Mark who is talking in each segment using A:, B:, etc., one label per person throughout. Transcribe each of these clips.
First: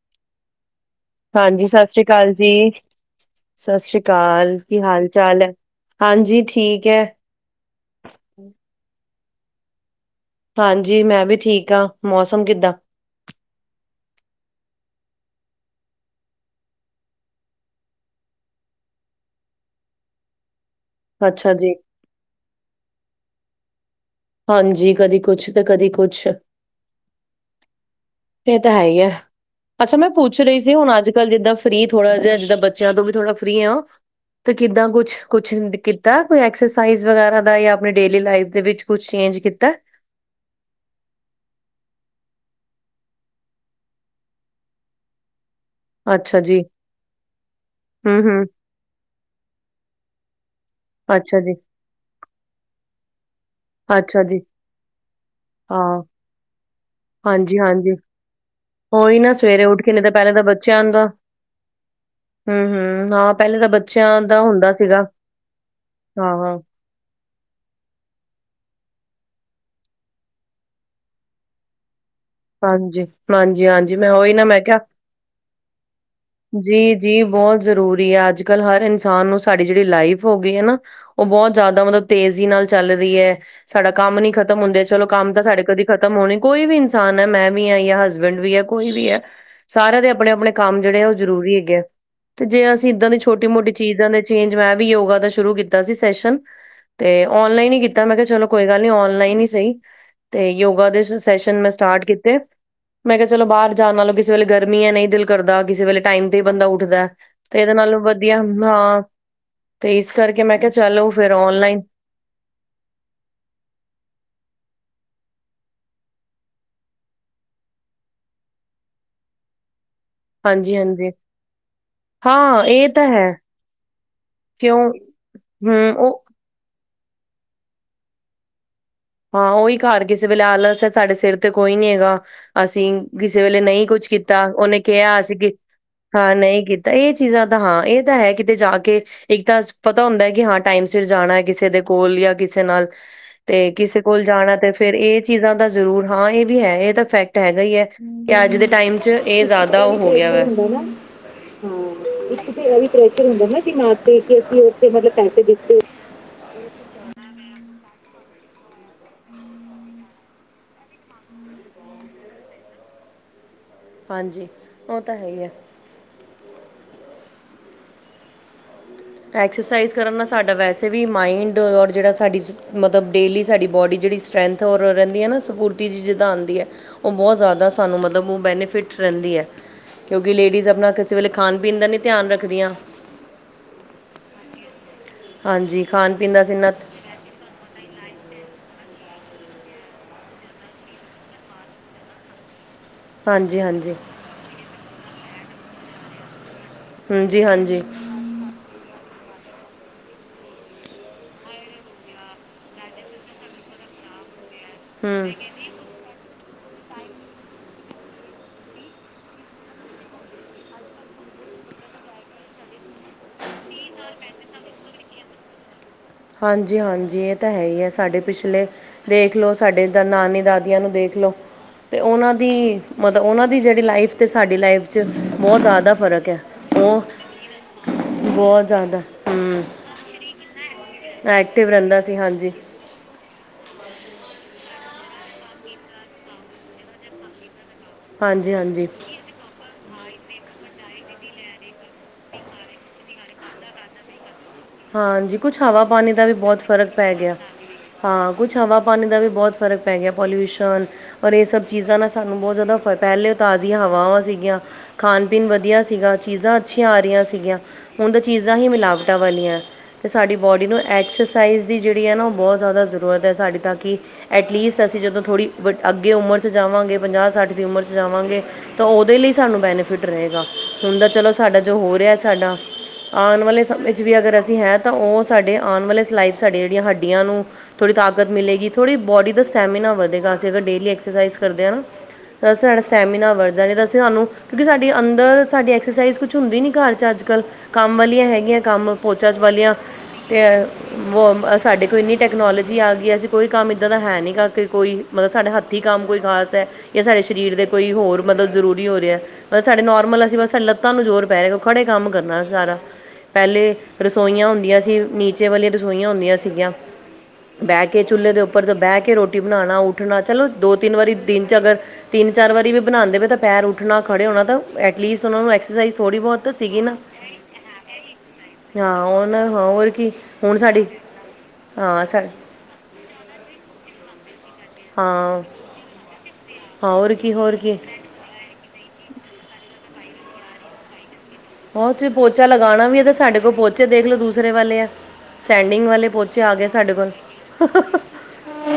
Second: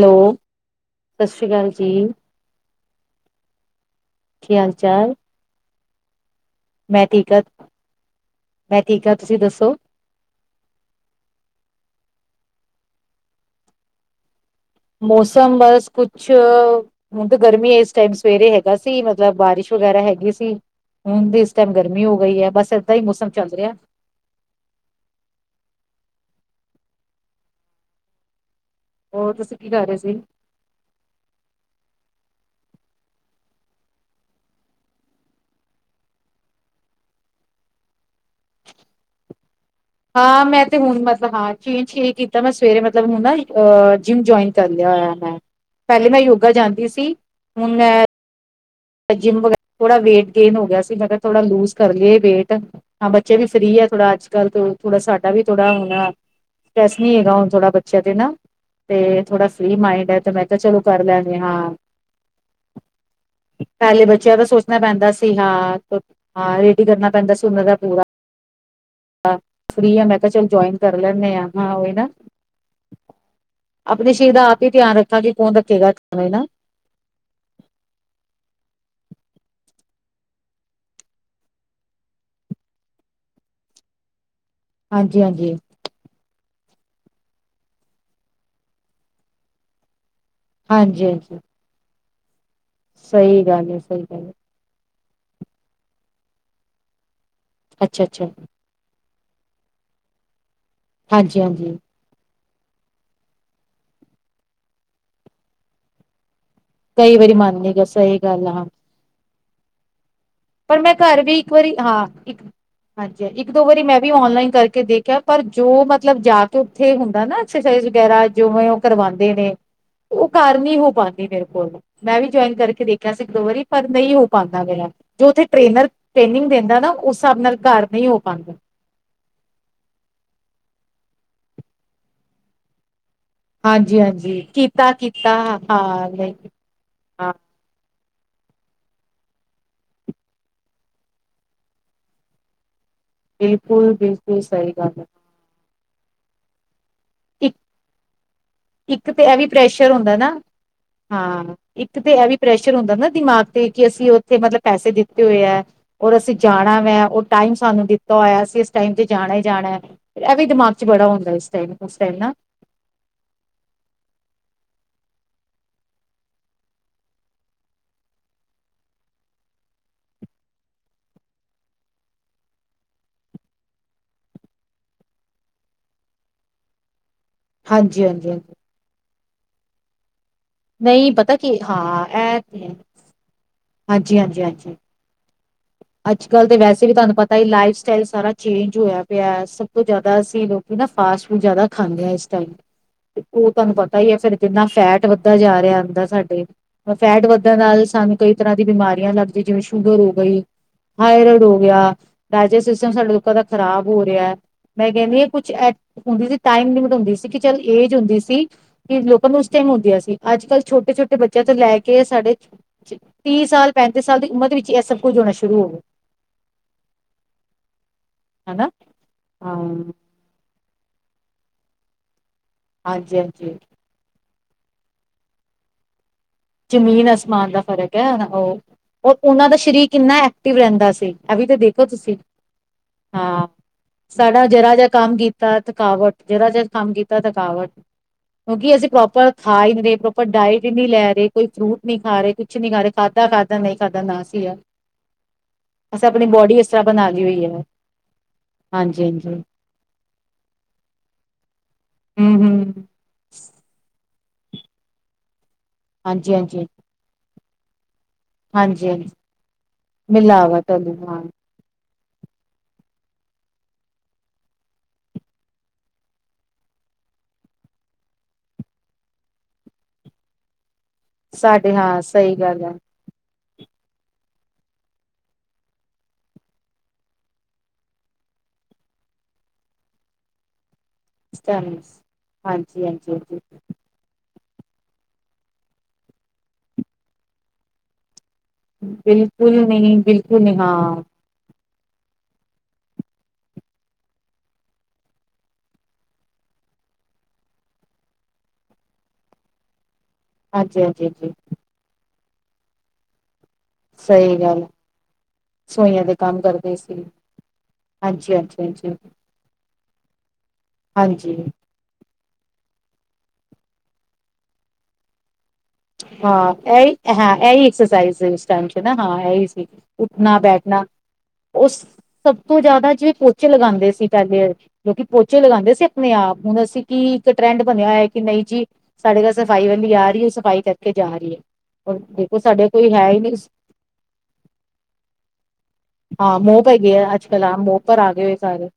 A: Hello. ਸਤਿ ਸ਼੍ਰੀ
B: ਹਾਂਜੀ,
A: ਅਕਾਲ
B: ਸਾਸ ਰੀ
A: ਜੀ,
B: ਕਾਲ ਜੀ। ਸਾਸ ਰੀ ਕਾਲ, ਕੀ ਹਾਲ ਚਾਲ ਐ? ਹਾਂਜੀ ਠੀਕ
A: ਮੈਂ ਠੀਕ ਹ, ਮੈਂ ਠੀਕ ਹਾਂ ਤੁਸੀਂ ਦੱਸੋ
B: ਹਾਂਜੀ, ਮੈਂ ਵੀ ਠੀਕ ਆਂ। ਮੌਸਮ ਕਿੱਦਾਂ।
A: ਮੌਸਮ ਬਸ ਕੁਛ ਹੁਣ, ਤੇ ਗਰਮੀ ਏਸ ਟਾਈਮ ਸਵੇਰੇ ਹੈਗਾ ਸੀ, ਮਤਲਬ, ਬਾਰਿਸ਼ ਵਗੈਰਾ ਹੈਗੀ ਸੀ। ਹੁਣ ਇਸ
B: ਅੱਛਾ
A: ਟਾਈਮ
B: ਜੀ,
A: ਗਰਮੀ ਹੋ ਗਈ ਹੈ ਬਸ ਏਦਾਂ ਹੀ ਮੌਸਮ ਚੱਲ ਰਿਹਾ
B: ਹਾਂਜੀ, ਕਦੀ ਕੁਛ, ਤੇ ਕਦੀ ਕੁਛ। ਏ ਤਾਂ ਹੈ ਈ ਹੈ,
A: ਹੋਰ ਤੁਸੀਂ ਕੀ ਕਰ ਰਹੇ
B: ਅੱਛਾ ਮੈਂ
A: ਸੀ?
B: ਪੁੱਛ ਰਹੀ ਸੀ ਹੁਣ ਅੱਜ ਕੱਲ ਜਿੱਦਾਂ ਫਰੀ ਥੋੜਾ ਜਿਹਾ ਜਿੱਦਾਂ ਬੱਚਿਆਂ ਤੋਂ ਵੀ ਥੋੜਾ ਫਰੀ ਆ ਤੇ ਕਿੱਦਾਂ ਕੁਛ, ਕੁਛ ਕੀਤਾ ਕੋਈ ਐਕਸਰਸਾਈਜ਼ ਵਗੈਰਾ ਦਾ ਜਾਂ ਆਪਣੀ ਡੇਲੀ ਲਾਈਫ ਦੇ ਵਿਚ ਕੁਛ, ਚੇਂਜ ਕੀਤਾ।
A: ਹਾਂ ਮੈਂ ਤੇ ਹੁਣ ਮਤਲਬ, ਹਾਂ ਚੇਂਜ ਕੀਤਾ ਮੈਂ ਸਵੇਰੇ ਮਤਲਬ ਹੁਣ ਨਾ ਅ ਜਿੰਮ ਜੁਆਇਨ ਲਲ ਲੇਆ ਹੋਇਆ। ਮੈਂ ਪੈਲੇ ਮੈਂ ਯੋਗਾ ਜਾਂਦੀ ਸੀ ਹੁਣ ਮੈਂ
B: ਹੁੰ, ਹੁੰ।
A: ਜਿੰਮ ਵਗੈਰਾ ਥੋੜਾ ਵੇਟ ਗੇਨ ਹੋ ਗਿਆ ਸੀ। ਮੈਂ ਕਿਆ,
B: ਅੱਛਾ
A: ਥੋੜਾ
B: ਜੀ,
A: ਲੂਜ ਕਰ ਲੀਏ ਵੇਟ। ਹਾਂ ਬੱਚੇ ਵੀ ਫਰੀ ਥੋੜਾ
B: ਅੱਛਾ
A: ਅੱਜ
B: ਜੀ,
A: ਕੱਲ੍ਹ, ਥੋੜ੍ਹਾ ਸਾਡਾ ਥੋੜਾ ਹ
B: ਹਾਂ
A: ਹੋਣਾ [unintelligible] ਨੀ, ਹੈਗਾ ਹੁਣ
B: ਹਾਂਜੀ
A: ਥੋੜਾ
B: ਹਾਂਜੀ
A: ਬੱਚਿਆਂ ਤੇ ਨਾ।
B: ਉਹੀ
A: ਤੇ
B: ਨਾ
A: ਥੋੜਾ
B: ਸਵੇਰੇ
A: ਫ੍ਰਰੀ
B: ਉੱਠ ਕੇ ਨਹੀਂ
A: ਮਾਈੰਡ ਐ, ਤੇ
B: ਪਹਿਲੇ
A: ਮੈਂ ਤਾਂ ਚਲੋ ਕਰ ਲੈਨੇਂ ਹਾਂ।
B: ਹੁੰ-ਹੁੰ, ਹਾਂ।
A: ਪਹਿਲੇ ਬੱਚਿਆਂ ਦਾ ਸੋਚਣਾ ਪੈਂਦਾ ਸੀ ਹਾਂ ਹਾਂ,
B: ਹਾਂ-ਹਾਂ,
A: ਰੇਡੀ ਕਰਨਾ ਪੈਂਦਾ ਸੀ ਉਹਨਾਂ ਦਾ ਪੂਰਾ। ਫਰੀ ਆ ਮੈਂ ਕਿਹਾ ਚਲੋ ਜੁਆਇਨ ਕਰ ਲੈਂਦੇ ਆਾਂ, ਹਾਂ ਉਹ ਨਾ।
B: ਹਾਂਜੀ। ਹਾਂਜੀ-ਹਾਂਜੀ, ਮੈਂ
A: ਆਪਣੇ ਸ਼ਰੀਰ
B: ਉਹੀ ਨਾ
A: ਦਾ
B: ਮੈਂ
A: ਆਪ ਹੀ ਧਿਆਨ ਰੱਖਾਂਗੇ ਕੌਣ ਰੱਖੇਗਾ ਨਾ।
B: ਜੀ ਜੀ ਬਹੁਤ ਜਰੂਰੀ ਹੈ ਅੱਜ ਕੱਲ ਹਰ ਇਨਸਾਨ ਨੂੰ ਸਾਡੀ ਜਿਹੜੀ ਲਾਈਫ ਹੋ ਗਈ ਹੈ ਨਾ ਉਹ ਬਹੁਤ ਜ਼ਿਆਦਾ ਮਤਲਬ ਤੇਜ਼ੀ ਨਾਲ ਚੱਲ ਰਹੀ ਹੈ। ਸਾਡਾ ਕੰਮ ਨੀ ਖਤਮ ਹੁੰਦੇ ਚਲੋ
A: ਹਾਂਜੀ
B: ਕੰਮ ਤਾਂ
A: ਹਾਂਜੀ
B: ਸਾਡੇ ਕਦੇ ਖਤਮ ਹੋਣੇ ਕੋਈ ਵੀ ਇਨਸਾਨ ਐ, ਮੈਂ ਵੀ ਆਈ ਆ ਹਸਬੈਂਡ ਵੀ ਐ ਕੋਈ ਵੀ ਐ ਸਾਰੇ ਦੇ ਆਪਣੇ-ਆਪਣੇ ਕੰਮ ਜਿਹੜੇ
A: ਹਾਂਜੀ
B: ਆ ਉਹ
A: ਹਾਂਜੀ
B: ਜਰੂਰੀ ਹੈਗੇ, ਤੇ ਜੇ ਅਸੀਂ ਇੱਦਾਂ ਦੀ
A: ਸਹੀ
B: ਛੋਟੀ
A: ਗੱਲ
B: ਮੋਟੀ
A: ਹੈ ਸਹੀ
B: ਚੀਜ਼ਾਂ ਦੇ
A: ਗੱਲ ਹੈ
B: ਚੇਂਜ। ਮੈਂ ਵੀ ਯੋਗਾ ਦਾ ਸ਼ੁਰੂ ਕੀਤਾ ਸੀ ਸੈਸ਼ਨ, ਤੇ ਔਨਲਾਈਨ ਹੀ ਕੀਤਾ
A: ਅੱਛਾ
B: ਮੈਂ ਕਿਹਾ
A: ਅੱਛਾ
B: ਚਲੋ ਕੋਈ ਚਲੋ ਔਨਲਾਈਨ ਹੀ ਸਹੀ, ਤੇ ਯੋਗਾ ਦੇ
A: ਹਾਂਜੀ
B: ਸੈਸ਼ਨ ਮੈਂ
A: ਹਾਂਜੀ
B: ਸਟਾਟ ਕੀਤੇ ਮੈਂ ਕਿਹਾ ਚਲੋ ਬਾਹਰ ਜਾਣ ਨਾਲੋਂ ਕਿਸੇ ਵੇਲੇ ਗਰਮੀ ਹੈ, ਨਹੀਂ ਦਿਲ ਕਰਦਾ ਕਿਸੇ ਵੇਲੇ ਟਾਈਮ ਤੇ ਬੰਦਾ, ਦਾ
A: ਕਈ ਵਾਰੀ ਮਨ
B: ਤੇ
A: ਨੀ
B: ਇਹਦੇ
A: ਗਾ
B: ਨਾਲੋਂ
A: ਸਹੀ
B: ਵਧੀਆ,
A: ਗੱਲ ਆ।
B: ਹਾਂ ਤੇ ਇਸ ਕਰਕੇ ਮੈਂ ਕਿਹਾ
A: ਪਰ
B: ਚਲੋ,
A: ਘਰ
B: ਫੇਿਰ
A: ਵੀ ਇੱਕ ਵਾਰੀ
B: ਔਨਲਾਈਨ।
A: ਹਾਂ ਇੱਕ ਹਾਂਜੀ, ਇੱਕ ਦੋ ਵਾਰੀ ਮੈਂ ਵੀ ਔਨਲਾਈਨ ਕਰਕੇ ਦੇਖਿਆ ਪਰ ਜੋ ਮਤਲਬ ਜਾ ਕੇ ਓਥੇ ਹੁੰਦਾ ਨਾ ਐਕਸਰਸਾਈਜ਼ ਵਗੈਰਾ ਜੋਵੇਂ ਓ ਕਰਵਾਂਦੇ ਨੇ। ਓ ਘਰ ਨੀ ਹੋ
B: ਹਾਂਜੀ-ਹਾਂਜੀ
A: ਪਾਂਦੀ ਮੇਰੇ ਕੋਲ। ਮੈਂ ਵੀ ਜੁਆਇਨ
B: ਹਾਂ
A: ਕਰਕੇ
B: ਇਹ ਤਾਂ
A: ਦੇਖਿਆ ਸੀ
B: ਹੈ
A: ਇੱਕ ਦੋ ਵਾਰੀ ਪਰ ਨਈ ਹੋ ਪਾਂਦਾ
B: ਕਿਉਂ
A: ਮੇਰਾ। ਓਥੇ ਟ੍ਰੇਨਰ
B: ਹੂੰ ਉਹ
A: ਟ੍ਰੇਨਿੰਗ ਦੇਂਦਾ ਨਾ, ਉਸ ਹਿਸਾਬ ਨਾਲ ਘਰ ਨਈ ਹੋ ਪਾਂਦਾ।
B: ਹਾਂ ਓਈ ਘਰ ਕਿਸੇ ਵੇਲੇ ਆਲਸ ਸਾਡੇ ਸਿਰ ਤੇ ਕੋਈ ਨੀ ਹੈਗਾ ਅਸੀਂ ਕਿਸੇ ਵੇਲੇ ਨਈ
A: ਹਾਂਜੀ
B: ਕੁਛ
A: ਹਾਂਜੀ
B: ਕੀਤਾ, ਓਨੇ ਕਿਹਾ
A: ਕੀਤਾ
B: ਅਸੀਂ ਕਿ
A: ਨਹੀਂ
B: ਹਾਂ ਨਈ ਕੀ ਤਾਂ ਏ ਚੀਜ਼ਾਂ ਤਾਂ ਹਾਂ ਏ ਤਾਂ ਹੈ ਕਿਤੇ ਜਾ ਕੇ ਇੱਕ ਤਾਂ ਪਤਾ ਹੁੰਦਾ ਕਿ ਹਾਂ ਟਾਈਮ ਸਿਰ ਜਾਣਾ ਕਿਸੇ ਦੇ ਕੋਲ ਯਾ ਕਿਸੇ ਨਾਲ। ਤੇ
A: ਬਿਲਕੁਲ।
B: ਕਿਸੇ ਕੋਲ
A: ਬਿਲਕੁਲ
B: ਜਾਣਾ 'ਤੇ
A: ਸਹੀ ਗੱਲ
B: ਫੇਰ
A: ਹੈ
B: ਏ ਚੀਜ਼ਾਂ ਦਾ ਜ਼ਰੂਰ ਹਾਂ ਏ, ਵੀ ਹੈ ਏ ਤਾਂ ਫੈਕ ਤਾਂ
A: ਇੱਕ
B: ਹੈਗਾ ਹੀ ਐ ਕਿ ਅੱਜ ਦੇ ਟਾਈਮ
A: ਇੱਕ
B: 'ਚ
A: ਤੇ ਇਹ
B: ਏ
A: ਵੀ
B: ਜਾਦਾ
A: ਪ੍ਰੈਸ਼ਰ
B: ਹੋ
A: ਹੁੰਦਾ
B: ਗਿਆ
A: ਨਾ
B: ਵਾ।
A: ਹਾਂ
B: ਹੁੰਦਾ ਨਾ,
A: ਇੱਕ ਤਾਂ ਏ
B: ਹਾਂ
A: ਵੀ
B: ਇੱਕ ਤੇ
A: ਪ੍ਰੈਸ਼ਰ
B: ਇਹ ਵੀ
A: ਹੁੰਦਾ ਨਾ
B: ਹੁੰਦਾ
A: ਦਿਮਾਗ
B: ਨਾ
A: ਤੇ ਕਿ ਅਸੀਂ
B: ਤੇ
A: ਓਥੇ
B: ਕਿ
A: ਮਤਲਬ
B: ਅਸੀਂ ਉੱਥੇ
A: ਪੈਸੇ
B: ਮਤਲਬ
A: ਦਿੱਤੇ ਹੋਏ
B: ਪੈਸੇ
A: ਐ।
B: ਦਿੱਤੇ
A: ਔਰ ਅਸੀਂ ਜਾਣਾ ਵੈ, ਉਹ ਟਾਈਮ ਸਾਨੂੰ ਦਿੱਤਾ ਹੋਇਆ ਅਸੀਂ ਇਸ ਟਾਈਮ ਤੇ ਜਾਣਾਂ ਹੀ ਜਾਣਾਂ ਐ। ਔਰ ਐ ਵੀ ਦਿਮਾਗ 'ਚ ਬੜਾ ਹੁੰਦਾ ਉਸ ਟਾਈਮ ਉਸ ਟਾਈਮ ਨਾ।
B: ਹਾਂਜੀ, ਓ ਤਾਂ ਹੈ ਈ ਐ। ਐਕਸਰਸਾਈਜ਼ ਕਰਨ ਨਾਲ ਸਾਡਾ ਵੈਸੇ ਵੀ ਮਾਇਂਡ ਔਰ ਜਿਹੜਾ ਸਾਡੀ ਮਤਲਬ ਡੇਲੀ ਸਾਡੀ ਬੋਡੀ ਜਿੜੀ ਸਟਰੈਂਥ ਓ ਰਹਿੰਦੀ ਐ ਨਾ ਸਫੂਰਤੀ ਜੀ ਜਿਦਾਂ ਆਂਦੀ ਐ ਓ ਬੋਤ ਜਾਦਾ ਸਾਨੂੰ
A: ਹਾਂਜੀ ਹਾਂਜੀ
B: ਮਤਲਬ ਓ
A: ਹਾਂਜੀ
B: ਬੈਨੀਫਿਟ ਰਹਿੰਦੀ ਐ ਕਿਉਂਕਿ ਲੇਡੀਜ਼ ਜੇ ਆਪਣਾ
A: ਨਹੀਂ
B: ਕਿਸੇ ਵੇਲੇ
A: ਪਤਾ ਕੀ
B: ਖਾਨ ਪੀਨ ਦਾ ਨੀ
A: ਹਾਂ
B: ਧਿਆਨ
A: ਇਹ ਤੇ
B: ਰੱਖਦੀਆਂ।
A: ਹੈ ਹਾਂਜੀ, ਹਾਂਜੀ, ਹਾਂਜੀ।
B: ਹਾਂਜੀ। ਖਾਣ ਪੀਣ ਦਾ
A: ਅੱਜ-ਕੱਲ੍ਹ
B: ਅਸੀਂ
A: ਤੇ
B: ਇੰਨਾ
A: ਵੈਸੇ ਵੀ ਤੁਆਨੁ ਪਤ ਤਾਂ ਏ ਲਾਈਫ ਸਟਾਈਲ ਸਾਰਾ ਚੇਂਜ ਹੋਇਆ ਪਿਆ, ਸਭ ਤੋਂ ਜਾਦਾ ਅਸੀਂ ਲੋਕੀ ਨਾ ਫਾਸਟ ਫੂਡ ਜਾਦਾ ਖਾਂਦੇ ਆਂ ਇਸ ਟਾਈਮ। ਤੇ ਓ
B: ਹਾਂਜੀ
A: ਤੁਹਾਨੂੰ
B: ਹਾਂਜੀ
A: ਪਤਾ ਹੀ ਐ ਸਾਨੂੰ ਕਿੰਨਾ ਫੈਟ ਵੱਧਦਾ ਜਾ ਰਿਹਾ ਅੰਦਰ ਸਾਡੇ। ਔਰ ਫੈਟ
B: ਹਾਂਜੀ
A: ਵੱਧਣ
B: ਹਾਂਜੀ
A: ਨਾਲ ਸਾਨੂੰ ਕਈ ਤਰ੍ਹਾਂ ਦੀ ਬਿਮਾਰੀਆਂ ਲੱਗਦੀ ਜਿਵੇਂ ਸ਼ੂਗਰ ਹੋ ਗਈ। ਥਾਈਰੈਡ ਹੋ ਗਿਆ ਡਾਇਜਸਟ ਸਿਸਟਮ ਸਾਡੇ ਲੋਕਾਂ ਦਾ ਖਰਾਬ ਹੋ ਰਿਹਾ, ਮੈਂ ਕਹਿੰਦੀ ਆਂ
B: ਹੂੰ
A: ਕੁਛ ਇੱਕ ਹੁੰਦੀ ਸੀ ਟਾਈਮ ਲਿਮਿਟ ਹੁੰਦੀ ਸੀ ਕਿ ਚੱਲ ਏਜ ਹੁੰਦੀ ਸੀ। ਕਿ ਲੋਕਾਂ ਨੂੰ ਉਸ ਟਾਈਮ ਹੁੰਦੀਆਂ ਸੀ, ਅੱਜ-ਕੱਲ੍ਹ ਛੋਟੇ-ਛੋਟੇ ਬੱਚਿਆਂ ਤੋਂ ਲੈ ਕੇ ਸਾਡੇ ਤੀਹ ਸਾਲ, ਪੈਂਤੀ ਸਾਲ ਦੀ ਉਮਰ ਦੇ ਵਿੱਚ ਐ ਸਭ ਕੁੱਝ ਹੋਣਾ ਸ਼ੁਰੂ ਹੋ ਗਿਆ।
B: ਹਾਂਜੀ-ਹਾਂਜੀ, ਏ ਤਾਂ ਹੈ ਈ ਹੈ, ਸਾਡੇ ਪਿਛਲੇ
A: ਹਨਾ
B: ਦੇਖ ਲੋਂ
A: ਹਾਂ
B: ਸਾਡੇ ਦਾ ਨਾਨੀ, ਦਾਦੀ ਦਿਆਂ ਨੂੰ ਦੇਖ ਲੋ 'ਤੇ ਓਨਾਂ ਦੀ
A: ਹਾਂਜੀ
B: ਮਤਲਬ ਓਨਾਂ
A: ਹਾਂਜੀ
B: ਦੀ ਜੇੜੀ ਲਾਈਫ 'ਤੇ ਸਾਡੀ ਲਾਈਫ 'ਚ ਬੋਤ ਜਾਦਾ ਫ਼ਰਕ ਐ।
A: ਜ਼ਮੀਨ ਅਸਮਾਨ ਦਾ ਫ਼ਰਕ ਐ ਓ
B: ਜ਼ਿਆਦਾ
A: ਓ, ਓਨਾਂ ਦਾ
B: ਹੂੰ
A: ਸਰੀਰ ਕਿੰਨਾ ਐਕਟਿਵ ਰਹਿੰਦਾ ਸੀ ਐਵੀਂ ਤਾਂ
B: ਐਕਟਿਵ
A: ਦੇਖੋ
B: ਰਹਿੰਦਾ
A: ਤੁਸੀਂ,
B: ਸੀ ਹਾਂਜੀ
A: ਹਾਂ। ਸਾਡਾ ਜਰਾ ਜਾ ਕੰਮ ਕੀਤਾ ਥਕਾਵਟ, ਜਰਾ ਜਾ ਕੰਮ ਕੀਤਾ ਥਕਾਵਟ।
B: ਹਾਂਜੀ
A: ਕਿਉਂਕਿ
B: ਹਾਂਜੀ
A: ਅਸੀਂ ਪ੍ਰੋਪਰ ਖਾ ਹੀ ਨੀ ਰਹੇ, ਪ੍ਰੋਪਰ ਡਾਇਟ ਹੀ ਨੀ ਲੈ ਰਹੇ। ਕੋਈ ਫਰੂਟ ਨਈ ਖਾ ਰੇ, ਕੁੱਛ ਨੀ ਖਾ ਰੇ,, ਖਾਧਾ, ਖਾਧਾ ਨਹੀਂ ਖਾਧਾ ਨਾ ਸਈ ਯਾਰ।
B: ਹਾਂਜੀ, ਕੁਛ ਹਵਾ ਪਾਨੀ ਦਾ ਵੀ ਬੋਤ ਫ਼ਰਕ
A: ਬਣਾ
B: ਪੈ
A: ਲਈ
B: ਗਿਆ।
A: ਹੋਈ ਹੈ
B: ਹਾਂ ਕੁਛ ਹਵਾ
A: ਹਾਂਜੀ
B: ਪਾਨੀ ਦਾ ਵੀ
A: ਹਾਂਜੀ
B: ਬੋਤ ਫ਼ਰਕ ਪੈ ਗਿਆ ਪੋਲਿਊਸ਼ਨ ਔਰ ਏ ਸਭ ਚੀਜ਼ਾਂ ਨਾ
A: ਹੂੰ
B: ਸਾਨੂੰ ਬੋਤ
A: ਹੂੰ
B: ਜਾਦਾ ਫਰਕ ਪਹਿਲੇ ਤਾਜ਼ੀਆਂ ਹਵਾਵਾਂ ਸੀਗੀਆਂ, ਖਾਨ ਪੀਨ ਵਧੀਆ ਸੀਗਾ,
A: ਹਾਂਜੀ
B: ਚੀਜ਼ਾਂ
A: ਹਾਂਜੀ
B: ਅੱਛੀਆਂ ਆ ਰਹੀਆਂ ਸੀਗੀਆਂ। ਹੁਨ ਤਾਂ ਚੀਜ਼ਾਂ ਹੀ
A: ਹਾਂਜੀ ਹਾਂਜੀ
B: ਮਿਲਾਵਟਾਂ ਵਾਲੀਆਂ। ਤੇ ਸਾਡੀ ਬੋਡੀ
A: ਮਿਲਾਵਟ
B: ਨੂੰ
A: ਵਾਲੀ ਹਾਂ
B: ਐਕਸਰਸਾਈਜ਼ ਦੀ ਜੇੜੀ ਹੈ ਨਾ ਓ ਬੋਤ ਜਾਦਾ ਜ਼ਰੂਰਤ ਹੈ ਸਾਡੀ, ਤਾਂ ਕਿ ਐਟਲੀਸਟ ਅਸੀਂ ਜਦੋਂ ਥੋੜ੍ਹੀ ਅੱਗੇ ਉਮਰ 'ਚ ਜਾਵਾਂਗੇ, ਪੰਜਾਹ-ਸੱਠ ਦੀ ਉਮਰ 'ਚ ਜਾਵਾਂਗੇ ਤੋਂ ਓਦੇ ਲਈ ਸਾਨੂੰ ਬੈਨੀਫਿਟ ਰਹੇਗਾ, ਹੁਨ ਤਾਂ ਚਲੋ ਸਾਡਾ
A: ਸਾਡੇ
B: ਜੋ ਹੋ
A: ਹਾਂ
B: ਰਿਹਾ,
A: ਸਹੀ
B: ਸਾਡਾ
A: ਗੱਲ ਹੈ
B: ਆਨ ਵਾਲੇ ਸਮੇਂ 'ਚ ਵੀ ਅਗਰ ਜੇ ਹੈ ਤਾਂ ਓ ਸਾਡੇ ਆਨ ਵਾਲੇ ਲਾਈਫ ਸਾਡੀਆਂ ਜਿਹੜੀਆਂ ਹੱਡੀਆਂ ਨੂੰ ਥੋੜੀ ਤਾਕਤ ਮਲੇਗੀ, ਥੋੜੀ ਬੋਡੀ ਦਾ ਸਟੈਮਿਨਾ ਵਧੇਗਾ, ਅਸੀਂ ਅਗਰ ਡੇਲੀ ਐਕਸਰ ਐਕਸਰਸਾਈਜ਼ ਕਰਦਿਆਂ,
A: ਹਾਂਜੀ
B: ਸਾਡਾ
A: ਹਾਂਜੀ
B: ਸਟੈਮੀਨਾ
A: ਹਾਂਜੀ
B: ਵੱਧਜਾ ਸਾਨੂੰ ਕਿਉਂਕਿ ਸਾਡੀ ਅੰਦਰ, ਸਾਡੀ ਐਕਸਰਸਾਈਜ਼ ਕੁਛ ਹੁੰਦੀ ਨੀ ਘਰ'ਚ ਅੱਜ-ਕੱਲ ਕੰਮ ਵਾਲੀਆਂ ਹੈਗੀਆ ਕੰਮ ਪੋਚਾਚ
A: ਬਿਲਕੁਲ
B: ਵਾਲੀਆਂ,
A: ਨਹੀਂ ਬਿਲਕੁਲ
B: ਤੇ
A: ਨਹੀਂ ਹਾਂ
B: ਸਾਡੇ ਕੋਲ ਇੰਨੀ ਟੈਕਨੋਲੋਜੀ ਆ ਗਈ ਆ, ਅਸੀਂ ਕੋਈ ਕੰਮ ਇੱਦਾਂ ਦਾ ਹੈ ਨਹੀਂਗਾ ਕੇ ਕੋਈ, ਮਤਲਬ ਸਾਡੇ ਹੱਥੀਂ ਕੰਮ ਕੋਈ ਖਾਸ ਹੈ। ਏ ਸਾਡੇ ਸਰੀਰ ਦੇ ਕੋਈ, ਹੋਰ ਮਤਲਬ ਜ਼ਰੂਰੀ ਹੋ ਰਿਹਾ, ਮਤਬ ਸਾਡੇ ਨੌਰਮਲ ਜਿਵੇ ਸਾਡੇ
A: ਹਾਂਜੀ
B: ਲੱਤਾਂ ਨੂੰ
A: ਹਾਂਜੀ
B: ਜ਼ੋਰ
A: ਹਾਂਜੀ
B: ਪੈ ਰਿਹਾ, ਖੜੇ ਕੰਮ ਕਰਨਾ ਸਾਰਾ ਪਹਿਲੇ
A: ਸਹੀ
B: ਰਸੋਈਆਂ
A: ਗੱਲ ਹੈ।
B: ਹੁੰਦੀਆਂ ਸੀ। ਨੀਚੇ ਵਾਲੀਆ
A: ਸੂਈਆਂ
B: ਰਸੋਈਆਂ
A: ਦੇ
B: ਹੁੰਦੀਆਂ
A: ਕੰਮ
B: ਸੀਗੀਆਂ।
A: ਕਰਦੇ ਸੀ
B: ਬਹਿਕੇ ਚੁੱਲ੍ਹੇ
A: ਹਾਂਜੀ
B: ਦੇ
A: ਹਾਂਜੀ
B: ਉੱਪਰ ਤੇ
A: ਹਾਂਜੀ
B: ਬਹਿਕੇ ਰ੍ਹੋਟੀ ਬਣਾਣਾ, ਉੱਠਣਾ ਚਲੋ ਦੋ- ਤਿੰਨ ਵਾਰੀ
A: ਹਾਂਜੀ
B: ਦਿਨ'ਚ ਅਗਰ ਤਿੰਨ-ਚਾਰ ਵਾਰੀ ਵੀ ਬਣਾਂਦੇ ਪਏ ਤਾਂ ਪੈਰ ਉੱਠਣਾ, ਖੜੇ ਹੋਣਾ, ਤਾਂ ਐਟਲੀਸਟ ਥੋਨੂੰ ਐਕਸਰਸਾਈਜ਼ ਥੋੜ੍ਹੀ ਬਹੁਤ ਸੀਗੀ ਨਾ।
A: ਹਾ, ਐਈ ਐਕਸਰਸਾਈਜ਼ ਸੀ, ਉਸ ਟਾਇਮ'ਚ
B: ਹਾਂ ਹੁਣ ਹਾਂ
A: ਨਾ,
B: ਹੋਰ ਕੀ
A: ਉੱਠਣਾ
B: ਹੁਣ
A: ਬੈਠਣਾ।
B: ਸਾਡੀ
A: ਉਹ
B: ਹਾਂ ਸ
A: ਸਭ ਤੋਂ ਜ਼ਿਆਦਾ ਜਿਵੇਂ ਪੋਚੇ ਲਗਾਂਦੇ ਸੀ ਪਹਿਲੇ, ਲੋਕੀ ਪੋਚੇ
B: ਹਾਂ
A: ਲਗਾਂਦੇ ਸੀ। ਅਪਣੇ-ਆਪ ਹੁਣ ਅਸੀਂ
B: ਹਾਂ
A: ਕੀ,
B: ਹੋਰ
A: ਇੱਕ
B: ਹੋਰ
A: ਟਰੈਂਡ
B: ਕੀ
A: ਬਣਿਆ ਹੋਇਆ ਕਿ ਨਹੀ ਜੀ। ਸਾਡੇ ਘਰ ਸਫ਼ਾਈ ਵਾਲੀ ਆ ਰਹੀ ਏ, ਸਫ਼ਾਈ ਕਰਕੇ ਜਾਰੀ ਏ।
B: ਉਹ ਤੁਸੀ ਪੋਚਾ ਲਗਾਣਾ ਵੀ ਆ ਤੇ ਸਾਡੇ ਕੋਲ ਪੋਚੇ ਦੇਖਲੋ ਦੂਸਰੇ ਵਾਲੇ ਆ। ਸਟੈਂਡਿੰਗ ਵਾਲੇ
A: ਹਾਂ
B: ਪੋਚੇ ਆ
A: ਮੋਪ
B: ਗਏ ਸਾਡੇ
A: ਹੈੈਗੇ
B: ਕੋਲ
A: ਆ, ਅੱਜ-ਕੱਲ ਆ ਮੋਪ੍ਹਰ ਆ ਗਏ ਹੋਏ ਸਾਰੇ।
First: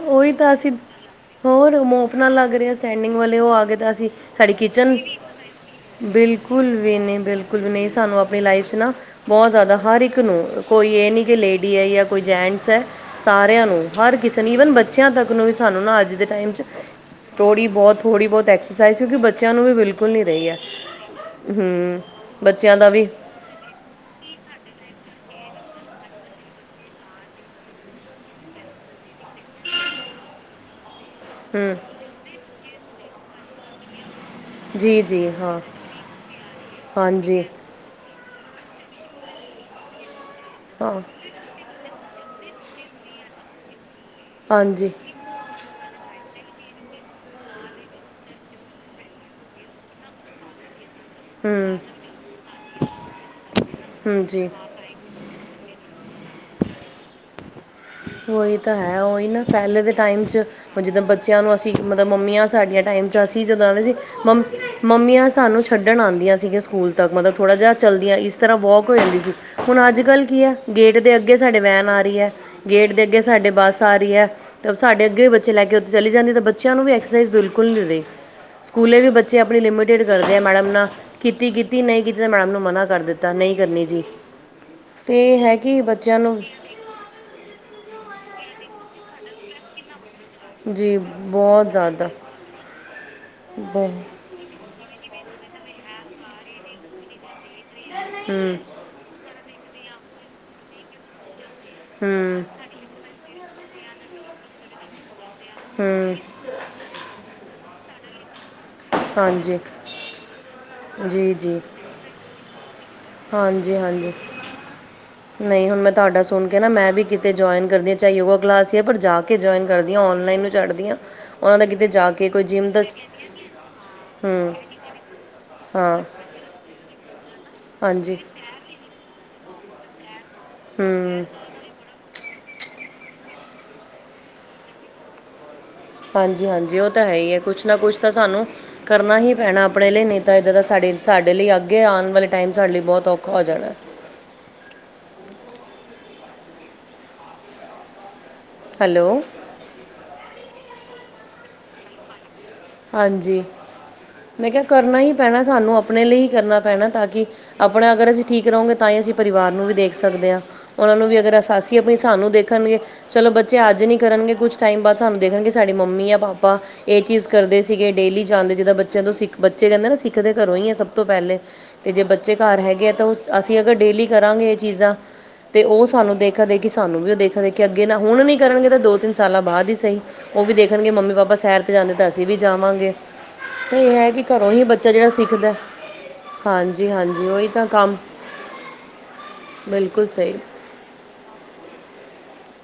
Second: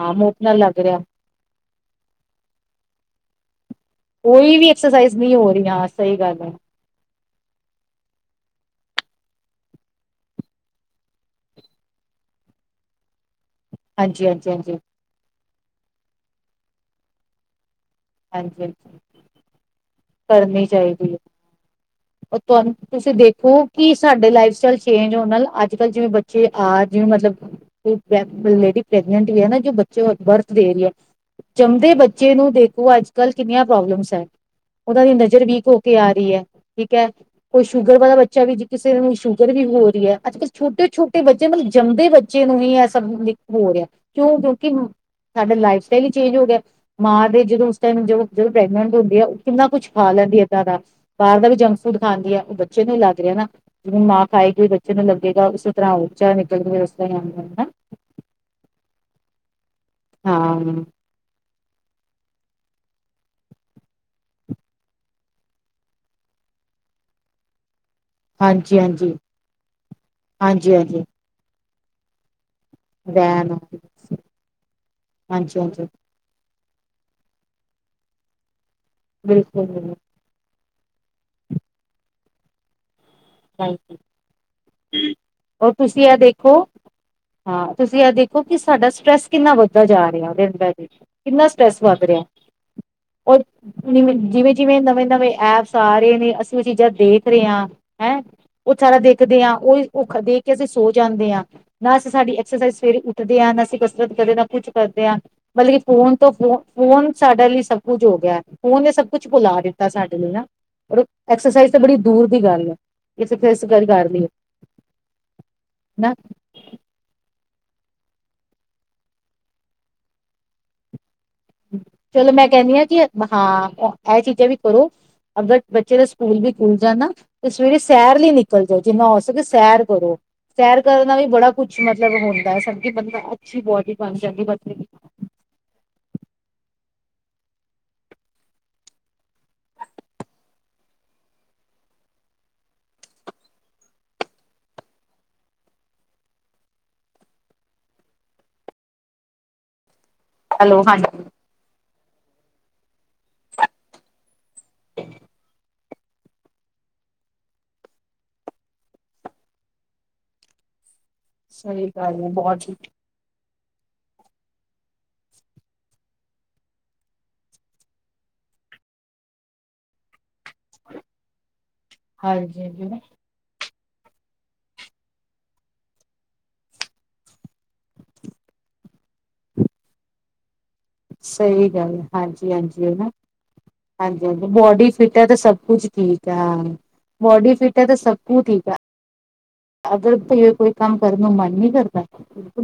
A: ਹਾਂ, ਮੋਪ
B: ਤਾਂ
A: ਨਾਲ
B: ਅਸੀਂ
A: ਲੱਗ ਰਿਹਾ।
B: ਹੋਰ, ਮੋਪ ਨਾਲ ਲੱਗ ਰਿਹਾ ਸਟੈਂਡਿੰਗ ਵਾਲੇ ਉਹ ਆ ਗਏ ਤਾਂ ਅਸੀਂ ਸਾਡੀ
A: ਕੋਈ ਵੀ
B: ਕਿਚਨ
A: ਐਕਸਰਸਾਈਜ਼ ਨਹੀਂ ਹੋ ਰਹੀ ਹਾਂ ਸਹੀ ਗੱਲ ਹੈ
B: ਬਿਲਕੁਲ ਵੀ ਨਹੀ, ਬਿਲਕੁਲ ਵੀ ਨਹੀਂ, ਸਾਨੂੰ ਆਪਣੀ ਲਾਈਫ'ਚ ਨਾ ਬਹੁਤ ਜ਼ਿਆਦਾ, ਹਰ ਇੱਕ ਨੂੰ। ਕੋਈ ਇਹ ਨਹੀ ਕਿ, ਲੇਡੀ ਹੈ ਯਾ ਕੋਈ ਜੈਂਟਸ ਐ। ਸਾਰਿਆਂ ਨੂੰ, ਹਰ
A: ਹਾਂਜੀ
B: ਕਿਸੇ
A: ਹਾਂਜੀ
B: ਨੂੰ
A: ਹਾਂਜੀ
B: ਈਵਨ ਬੱਚਿਆਂ ਤੱਕ ਨੂੰ ਵੀ ਸਾਨੂੰ ਨਾ, ਅੱਜ ਦੇ ਟਾਈਮ'ਚ ਥੋੜੀ ਬਹੁਤ, ਥੋੜੀ ਬਹੁਤ
A: ਹਾਂਜੀ ਹਾਂਜੀ
B: ਐਕਸਰਸਾਈਜ਼ ਕਿਉਂਕਿ ਬੱਚਿਆਂ ਨੂੰ ਵੀ ਬਿਲਕੁਲ ਨੀ ਰਹੀ ਐ।
A: ਕਰਨੀ ਚਾਹੀਦੀ ਹੈ
B: ਹੂੰ
A: ਉਹ ਤੁਹਾਂਨੂੰ,
B: ਬੱਚਿਆਂ ਦਾ ਵੀ
A: ਤੁਸੀਂ ਦੇਖ ਹੋ ਕੀ ਸਾਡੇ ਲਾਈਫ ਸਟਾਈਲ ਚੇਂਜ ਹੋਣ ਨਾਲ, ਅੱਜ-ਕੱਲ ਜਿਵੇਂ ਬੱਚੇ ਆ, ਜਿਵੇਂ ਮਤਲਬ ਕੋਈ ਲੇਡੀ ਪ੍ਰੈਗਨੈਂਟ ਵੀ ਐਨਾ, ਜੋ ਬੱਚੇ ਬਰਥ ਦੇ ਰਹੀ ਹੈ
B: ਹੂੰ
A: ਜੰਮਦੇ ਬੱਚੇ ਨੂੰ ਦੇਖੋ, ਅੱਜ-ਕੱਲ ਕਿੰਨੀਆਂ ਪ੍ਰੋਬਲਮਸ ਹੈ। ਉਹਦਾ
B: ਜੀ
A: ਨਹੀਂ ਹੁੰਦਾ,
B: ਜੀ
A: ਜਿਹੜੀ
B: ਹਾਂ
A: ਵੀਕ ਹੋਕੇ ਆ ਰਹੀ ਹੈ, ਠੀਕ ਹੈ।
B: ਹਾਂਜੀ
A: ਕੋਈ ਸ਼ੂਗਰ ਵਾਲਾ ਬੱਚਾ ਵੀ, ਜੇ ਕਿਸੇ ਨੂੰ ਸ਼ੂਗਰ ਵੀ ਹੋ ਰਹੀ ਏ ਅੱਜ-ਕਲ
B: ਹਾਂ
A: ਛੋਟੇ-ਛੋਟੇ ਬੱਚੇ ਮਤਲਬ, ਜੰਮਦੇ ਬੱ ਬੱਚੇ ਨੂੰ ਵੀ ਐ ਸਭ ਹੋ ਰਿਹਾ। ਕਿਉਂ, ਕਿਉਂਕਿ
B: ਹਾਂਜੀ
A: ਸਾਡਾ ਲਾਈਫ ਸਟਾਈਲ ਹੀ ਚੇਂਜ ਹੋਗਿਆ। ਮਾਂ ਦੇ ਜਦੋਂ ਉਸ ਟਾਈਮ ਜਦ ਜਦੋਂ ਪ੍ਰੈਗਨੈਂਟ ਹੁੰਦੀ ਆ, ਉਹ ਕਿੰਨਾ ਕੁਛ ਖਾ ਲੈਂਦੀ ਏ, ਏਦਾਂ ਦਾ ਬਾਹਰ
B: ਹੂੰ
A: ਜੰਕ-ਫੂਡ ਖਾਂਦੀ ਹੈ, ਉਹ ਬੱਚੇ ਨੂੰ ਹੀ ਲੱਗ ਰਿਹਾ ਨਾ, ਜਿਵੇਂ
B: ਹੂੰ
A: ਮਾਂ
B: ਜੀ
A: ਖਾਏਗੀ ਬੱਚੇ ਨੂੰ ਲੱਗੇਗਾ, ਉਸੀ ਤਰ੍ਹਾਂ ਉਚਾ ਨਿਕਲਕੇ, ਉਸੀ ਤਰ੍ਹਾਂ
B: ਉਹੀ ਤਾ ਹੈ, ਉਹੀ ਨਾ। ਪਹਿਲੇ ਦੇ ਟਾਈਮ'ਚ ਹੁਨ
A: ਹਾਂ
B: ਜਿੱਦਾਂ ਬੱਚਿਆਂ ਨੂੰ ਅਸੀਂ, ਮਤਲਬ ਮੰਮੀਆਂ ਸਾਡੀਆਂ ਟਾਈਮ 'ਚ ਅਸੀਂ ਜਦੋਂ ਮੰ, ਮੰਮੀਆਂ ਸਾਨੂੰ ਛੱਡਣ ਆਂਦੀਆ ਸੀਗੀਆ ਸਕੂਲ ਤੱਕ, ਮਤਲਬ ਥੋੜ੍ਹਾ ਜਿਹਾ ਚੱਲਦੀਆਂ, ਇਸ ਤਰ੍ਹਾਂ
A: ਹਾਂਜੀ
B: ਵੌਕ ਹੋ
A: ਹਾਂਜੀ
B: ਜਾਂਦੀ ਸੀ। ਹੁਣ ਅੱਜ-ਕੱਲ ਕੀ ਐ,
A: ਹਾਂਜੀ
B: ਗੇਟ
A: ਹਾਂਜੀ
B: ਦੇ ਅੱਗੇ ਸਾਡੇ ਵੈਨ ਆ ਰਹੀ ਹੈ। ਗੇਟ ਦੇ ਅੱਗੇ ਸਾਡੇ
A: ਵੈਨ
B: ਬੱਸ ਆ ਰਹੀ ਐ, ਤਾ ਸਾਡੇ ਅੱਗੇ ਵੀ ਬੱਚੇ
A: ਹਾਂਜੀ
B: ਲੈਕੇ
A: ਹਾਂਜੀ
B: ਉੱਥੇ ਚਲੀ ਜਾਂਦੀ, ਤਾਂ ਬੱਚ ਬੱਚਿਆਂ ਨੂੰ ਵੀ ਐਕਸਰਸਾਈਜ਼ ਬਿਲਕੁਲ ਮਿਲੇ, ਸਕੂਲੇ ਵੀ ਬੱਚੇ ਆਪਣੀ
A: ਬਿਲਕੁਲ ਬਿਲਕੁਲ
B: ਲਿਮਿਟੇਡ ਕਰਦੇ ਆ ਮੈਡਮ ਨਾਲ, ਕੀਤੀ-ਕੀਤੀ, ਨਹੀਂ ਕੀਤੀ ਤਾਂ ਮੈਡਮ ਨੂੰ ਮਨਾ ਕਰ ਏਦਾਂ ਨਹੀਂ ਕਰਨੀ
A: ਹਾਂਜੀ।
B: ਜੀ, ਤੇ
A: ਔਰ
B: ਹੈ‌ਕੀ
A: ਤੁਸੀਂ ਇਹ
B: ਬੱਚਿਆਂ ਨੂੰ ਵੀ
A: ਦੇਖੋ ਹਾਂ, ਤੁਸੀਂ ਆ ਦੇਖੋ, ਕਿ ਸਾਡਾ ਸ੍ਟ੍ਰੈਸ ਕਿੰਨਾ ਵੱਧਦਾ ਜਾ ਰਿਹਾ ਵੇ।
B: ਜੀ
A: ਕਿੰਨਾ
B: ਬਹੁਤ
A: ਸ੍ਟ੍ਰੈਸ ਵੱਧ
B: ਜ਼ਿਆਦਾ
A: ਰਿਹਾ, ਓਰ,
B: ਹੂੰ
A: ਜਿਵੇਂ, ਜਿਵੇਂ ਜਿਵੇਂ ਨਵੇਂ-ਨਵੇਂ ਐਪਸ ਆ ਰਹੇ ਨੇ, ਅਸੀ ਉਹ ਚੀਜ਼ਾਂ ਦੇਖ ਰਹੇ ਹਾਂ, ਹੈਂ।
B: ਹੂੰ
A: ਸਾਰਾ ਦੇਖਦੇ ਹਾਂ, ਉਹੀ ਉਹ ਦੇਖਕੇ ਅਸੀਂ ਸੌ ਜਾਂਦੇ ਆਂ, ਨਾ ਅਸੀਂ ਸਾਡੀ
B: ਹੂੰ
A: ਐਕਸਰਸਾਈਜ਼ ਸਵੇਰੇ ੳਠਦਿਆਂ, ਨਾ ਅਸੀ ਕਸਰਤ ਕਦੇ ਨਾ ਕੁਝ ਕਰਦੇ ਆਂ, ਮਤਲਬ ਕਿ ਫੋਨ ਤੋਂ ਫੋਨ ਫੋਨ, ਸਾਡੇ ਲਈ ਸਭ ਕੁਝ ਹੋਗਿਆ। ਉਹਨੇ ਸਭ ਕੁਛ
B: ਹਾਂਜੀ
A: ਬੁਲਾ ਦਿੱਤਾ ਸਾਡੇ ਲਈ ਨਾ, ਪਰ
B: ਜੀ
A: ਐਕਸਰਸਾਈਜ਼ ਤਾਂ ਬੜੀ ਦੂਰ ਦੀ ਗੱਲ ਐ।
B: ਹਾਂਜੀ-ਹਾਂਜੀ, ਨਹੀਂ ਹੁਣ ਮੈਂ
A: ਨਾ
B: ਤੁਹਾਡਾ ਸੁਣ ਕਹਿਣਾ, ਮੈਂ ਵੀ ਕਿਤੇ ਜੁਆਇੰਨ ਕਰਦੀ ਚਾਹੇ ਯੋਗਾ ਕਲਾਸ ਹੀ ਪਰ ਜਾਕੇ ਜੁਆਇੰਨ ਕਰਦੀ ਹਾਂ, ਔਨਲਾਈਨ ਨੂੰ ਛੱੜਦੀ ਹਾਂ। ਉਹਨਾਂ ਦਾ ਕਿਤੇ ਜਾ ਕੇ
A: ਚਲੋ
B: ਕੋਈ
A: ਮੈਂ
B: ਜਿਮ
A: ਕਹਿੰਨੀ
B: ਦਾ
A: ਆਂ, ਕਿ ਹਾਂ। ਐ ਚੀਜ਼ਾਂ
B: ਹੂੰ
A: ਵੀ ਕਰੋ ਅਗਰ ਬੱਚੇ
B: ਹਾਂ
A: ਦਾ ਸਕੂਲ ਵੀ ਖੁੱਲ ਜਾਣਾ ਤੇ ਸਵੇਰੇ
B: ਹਾਂਜੀ
A: ਸੈਰ ਲਈ ਨਿਕਲ ਜਾਓ, ਜਿੰਨਾ ਹੋ ਸਕੇ ਸੈਰ ਕਰੋ। ਸੈਰ ਕਰਨਾ ਵੀ
B: ਹੂੰ
A: ਬੜਾ ਕੁਝ ਮਤਲਬ ਹੁੰਦਾ ਚੰਗਾ ਬੰਦਾ ਅੱਛੀ ਬੋਡੀ ਬਣ ਜਾਂਦੀ ਬਲਕਿ
B: ਹਾਂਜੀ ਹਾਂਜੀ ਉਹ ਤਾਂ ਹੈ ਹੀ ਐ। ਕੁਛ ਨਾਂ ਕੁਛ ਤਾਂ ਸਾਨੂੰ ਕਰਨਾ ਹੀ ਪੈਣਾ ਆਪਣੇ ਲਈ ਨਈਂ ਤਾਂ ਏਦਾਂ ਦਾ ਸਾਡੇ ਸਾਡੇ ਲਈ ਅੱਗੇ ਆਣ ਵਾਲੇ ਟਾਈਮ ਚ ਸਾਡੇ ਲਈ ਬਹੁਤ ਔਖਾ ਹੋ ਜਾਣਾ ਐ। ਹੈਲੋ।
A: ਹੈਲੋ, ਹਾਂਜੀ।
B: ਹਾਂਜੀ, ਮੈਂ ਕਿਹਾ ਕਰਨਾ ਹੀ ਪੈਣਾ ਸਾਨੂੰ ਆਪਣੇ ਲਈ ਹੀ। ਕਰਨਾ ਪੈਣਾ ਤਾਂ ਕਿ ਆਪਣਾ ਅਗਰ ਅਸੀਂ ਠੀਕ ਰਹੋਗੇ ਤਾਂ ਹੀ ਅਸੀਂ ਪਰਿਵਾਰ ਨੂੰ ਵੀ ਦੇਖ ਸਕਦੇ ਆਂ ਉਹਨਾਂ ਨੂੰ ਵੀ ਅਗਰ ਸਾਸੀ
A: ਸਹੀ
B: ਆਪੀ
A: ਗੱਲ ਹੈ
B: ਸਾਨੂੰ
A: ਬੋਡੀ
B: ਦੇਖਣਗੇ। ਚਲੋ ਬੱਚੇ ਅੱਜ ਨੀਂ ਕਰਨਗੇ, ਕੁਛ ਟਾਈਮ ਬਾਅਦ ਸਾਨੂੰ ਦੇਖਣਗੇ ਸਾਡੀ ਮੰਮੀ ਜਾਂ ਪਾਪਾ ਇਹ ਚੀਜ਼ ਕਰਦੇ ਸੀਗੇ ਡੇਲੀ ਜਾਂਦੇ ਜਿਦਾਂ ਬੱਚਿਆਂ ਤੋਂ ਸਿੱਖ ਬੱਚੇ ਕਿਹੰਦੇ ਨੇ ਸਿੱਖ ਸਿੱਖਦੇ ਘਰੋਂ ਈ ਐ ਸਭ ਤੋਂ ਪਹਿਲੇ ਤੇ ਜੇ ਬੱਚੇ ਘਰ
A: ਹਾਂਜੀ ਹਾਂਜੀ
B: ਹੈਗੇ ਆ
A: ਨਾ
B: ਤਾਂ ਉਸ ਅਸੀਂ ਅਗਰ ਡੇਲੀ ਕਰਾਂਗੇ ਇਹ ਚੀਜ਼ਾਂ ਤੇ ਉਹ ਸਾਨੂੰ ਦੇਖਾ ਦੇਖੀ ਸਾਨੂੰ ਵੀ ਉਹ ਦੇਖ ਦੇਖ ਅੱਗੇ ਨਾਂ ਹੁਣ ਨੀ ਕਰਨਗੇ, ਤਾਂ ਦੋ-ਤਿੰਨ ਸਾਲਾਂ ਬਾਅਦ ਹੀ ਸਹੀ, ਉਹ ਵੀ ਦੇਖਣਗੇ ਮੰਮੀ ਪਾਪਾ ਸੈਰ
A: ਸਹੀ
B: ਤੇ ਜਾਂਦੇ
A: ਗੱਲ ਹੈ,
B: ਤਾਂ ਅਸ
A: ਹਾਂਜੀ, ਹਾਂਜੀ, ਹਨਾਂ।
B: ਕਿ
A: ਹਾਂਜੀ, ਹਾਂਜੀ
B: ਘਰੋਂ ਹੀ
A: ਬੋਡੀ
B: ਬੱਚਾ ਜਿਹੜਾ
A: ਫਿਟ ਐ ਤੇ
B: ਸਿੱਖਦਾ
A: ਸਭ ਕੁਝ ਠੀਕ ਐ।
B: ਹਾਂਜੀ ਹਾਂਜੀ ਉਹੀ
A: ਬੋਡੀ
B: ਤਾਂ
A: ਫਿਟ ਐ
B: ਕੰਮ
A: ਤੇ ਸਭ ਤੂੰ ਠੀਕ ਆ।
B: ਬਿਲਕੁਲ ਸਹੀ।
A: ਫਿਰ ਕੋਈ ਕੰਮ ਕਰਨ ਨੂੰ ਮਨ ਨੀਂ ਕਰਦਾ।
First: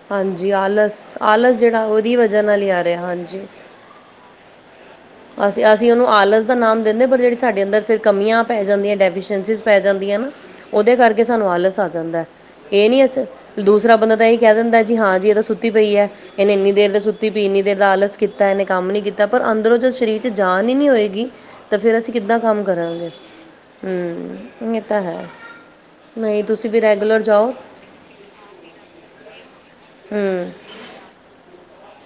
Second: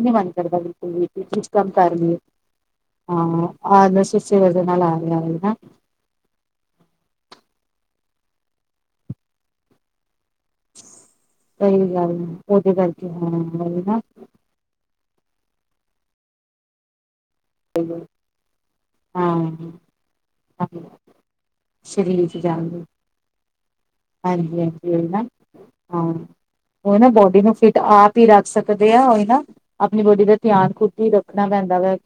A: ਨੀ ਮਨ
B: ਹਾਂਜੀ
A: ਕਰਦਾ ਬਿਲਕੁਲ
B: ਆਲਸ,
A: ਵੀ ਕੁਛ
B: ਆਲਸ
A: ਕੰਮ
B: ਜਿਹੜਾ
A: ਕਰ ਲਈਏ
B: ਉਹਦੀ ਵਜ੍ਹਾ ਨਾਲ ਈ ਆ ਰਿ
A: ਹਾਂ, ਆਲਸ ਇਸੇ ਵਜ੍ਹਾ ਨਾਲ ਆ ਰਿਹਾ ਐ ਨਾਂ।
B: ਅਸੀਂ ਅਸੀਂ ਉਹਨੂੰ ਆਲਸ ਦਾ ਨਾਮ ਦਿੰਦੇ ਪਰ ਜਿਹੜੀ ਸਾਡੇ ਅੰਦਰ, ਫਿਰ ਕਮੀਆਂ ਪੈ ਜਾਂਦੀਆਂ, ਡੈਫੀਸੇ਼ਂਅੰਸਿਸ ਪੈ ਜਾਂਦੀਆਂ ਆ ਨਾਂ। ਉਹਦੇ ਕਰਕੇ ਸਾਨੂੰ
A: ਸਹੀ
B: ਆਲਸ ਆ
A: ਗੱਲ
B: ਜਾਂਦਾ।
A: ਐ, ਉਹਦੇ
B: ਇਹ ਨੀਂ
A: ਕਰਕੇ ਹਾਂ ਉਹੀ
B: ਦੂਸਰਾ
A: ਨਾ
B: ਬੰਦਾ ਤਾਂ ਇਹੀ ਕਹਿ ਦਿੰਦਾ ਜੀ ਹਾਂ ਜੀ ਇਹ ਤਾਂ ਸੁੱਤੀ ਪਈ ਐ, ਇਹਨੇ ਇੰਨੀ ਦੇਰ ਦੇ ਸੁੱਤੀ ਤੇ ਵੀ ਇੰਨੀ ਦੇਰ ਨਾਲ ਕੀਤਾ ਇਹਨੇਂ ਕੰਮ ਨਹੀਂ ਕੀਤਾ। ਪਰ ਅੰਦਰੋਂ
A: ਹਾਂ
B: ਜੋ ਸਰੀਰ ਚ ਜਾਨ ਈ ਨਹੀਂ ਹੋਏਗੀ ਤੇ ਫੇਰ ਅਸੀਂ
A: ਸਰੀਰ ਚ
B: ਕਿੱਦਾਂ ਕੰਮ
A: ਜਾਣਗੇ
B: ਕਰਾਂਗੇ।
A: ਹਾਂਜੀ
B: ਹਂ, ਇਹ
A: ਹਾਂਜੀ
B: ਤਾਂ
A: ਉਹੀ ਨਾ
B: ਹੈ
A: ਹਾਂ
B: ਨਈਂ ਤੁਸੀਂ ਵੀ
A: ਉਹ ਨਾ
B: ਰੈਗੂਲਰ
A: ਬੋਡੀ
B: ਜਾਓ।
A: ਨੂੰ ਫਿਟ ਆਪ ਰੱਖ ਸਕਦੇ ਆ ਉਹੀ ਨਾਂ, ਆਪਣੀ ਬੋਡੀ ਦਾ
B: ਹੂੰ
A: ਧਿਆਨ ਖੁਦ ਨੂੰ ਹੀ ਰੱਖਣਾ ਪੈਂਦਾ ਵੈ।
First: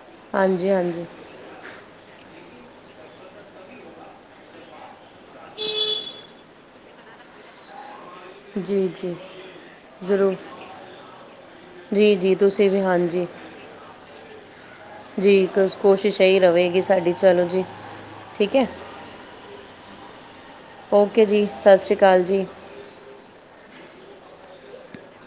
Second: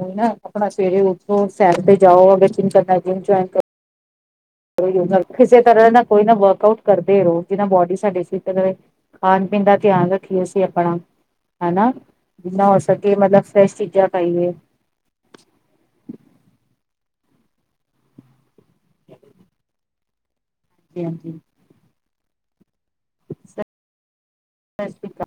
A: ਹੁਣ ਨਾਂ ਆਪਣਾ
B: ਹਾਂਜੀ
A: ਸਵੇਰੇ
B: ਹਾਂਜੀ
A: ਉੱਠੋ ਸੈਰ ਤੇ ਜਾਓ, ਅਗਰ ਜਿੰਮ ਕਰਨਾ ਜਿੰਮ ਜੁਆਇਨ ਕਰੋ। ਕਿਸੇ ਤਰ੍ਹਾਂ ਨਾਲ ਕੋਈ ਨਾਂ ਵਰਕ ਆਊਟ ਕਰਦੇ ਰਹੋ ਜਿਹਦੇ ਨਾਲ ਬੋਡੀ ਸਾਡੀ ਫੇਰ
B: ਜੀ ਜੀ
A: ਖਾਣ-ਪੀਣ ਦਾ ਧਿਆਨ
B: ਜ਼ਰੂਰ
A: ਰੱਖੀਏ ਅਸੀਂ ਆਪਣਾ। ਹਨਾਂ?
B: ਜੀ ਜੀ
A: ਜਿੰਨਾ
B: ਤੁਸੀਂ
A: ਹੋ
B: ਵੀ
A: ਸਕੇ
B: ਹਾਂਜੀ
A: ਮਤਲਬ ਫਰੇਸ਼ ਚੀਜ਼ਾਂ ਖਾਈਏ।
B: ਜੀ ਕੁ ਕੋਸ਼ਿਸ਼ ਇਹੀ ਰਹੇਗੀ, ਸਾਡੀ ਚਲੋ ਜੀ, ਠੀਕ ਐ।
A: ਹਾਂਜੀ
B: ਓਕੇ
A: ਹਾਂਜੀ
B: ਜੀ, ਸਤਿ ਸ਼੍ਰੀ ਅਕਾਲ ਜੀ।
A: ਸਤਿ ਸ਼੍ਰੀ ਅਕਾਲ।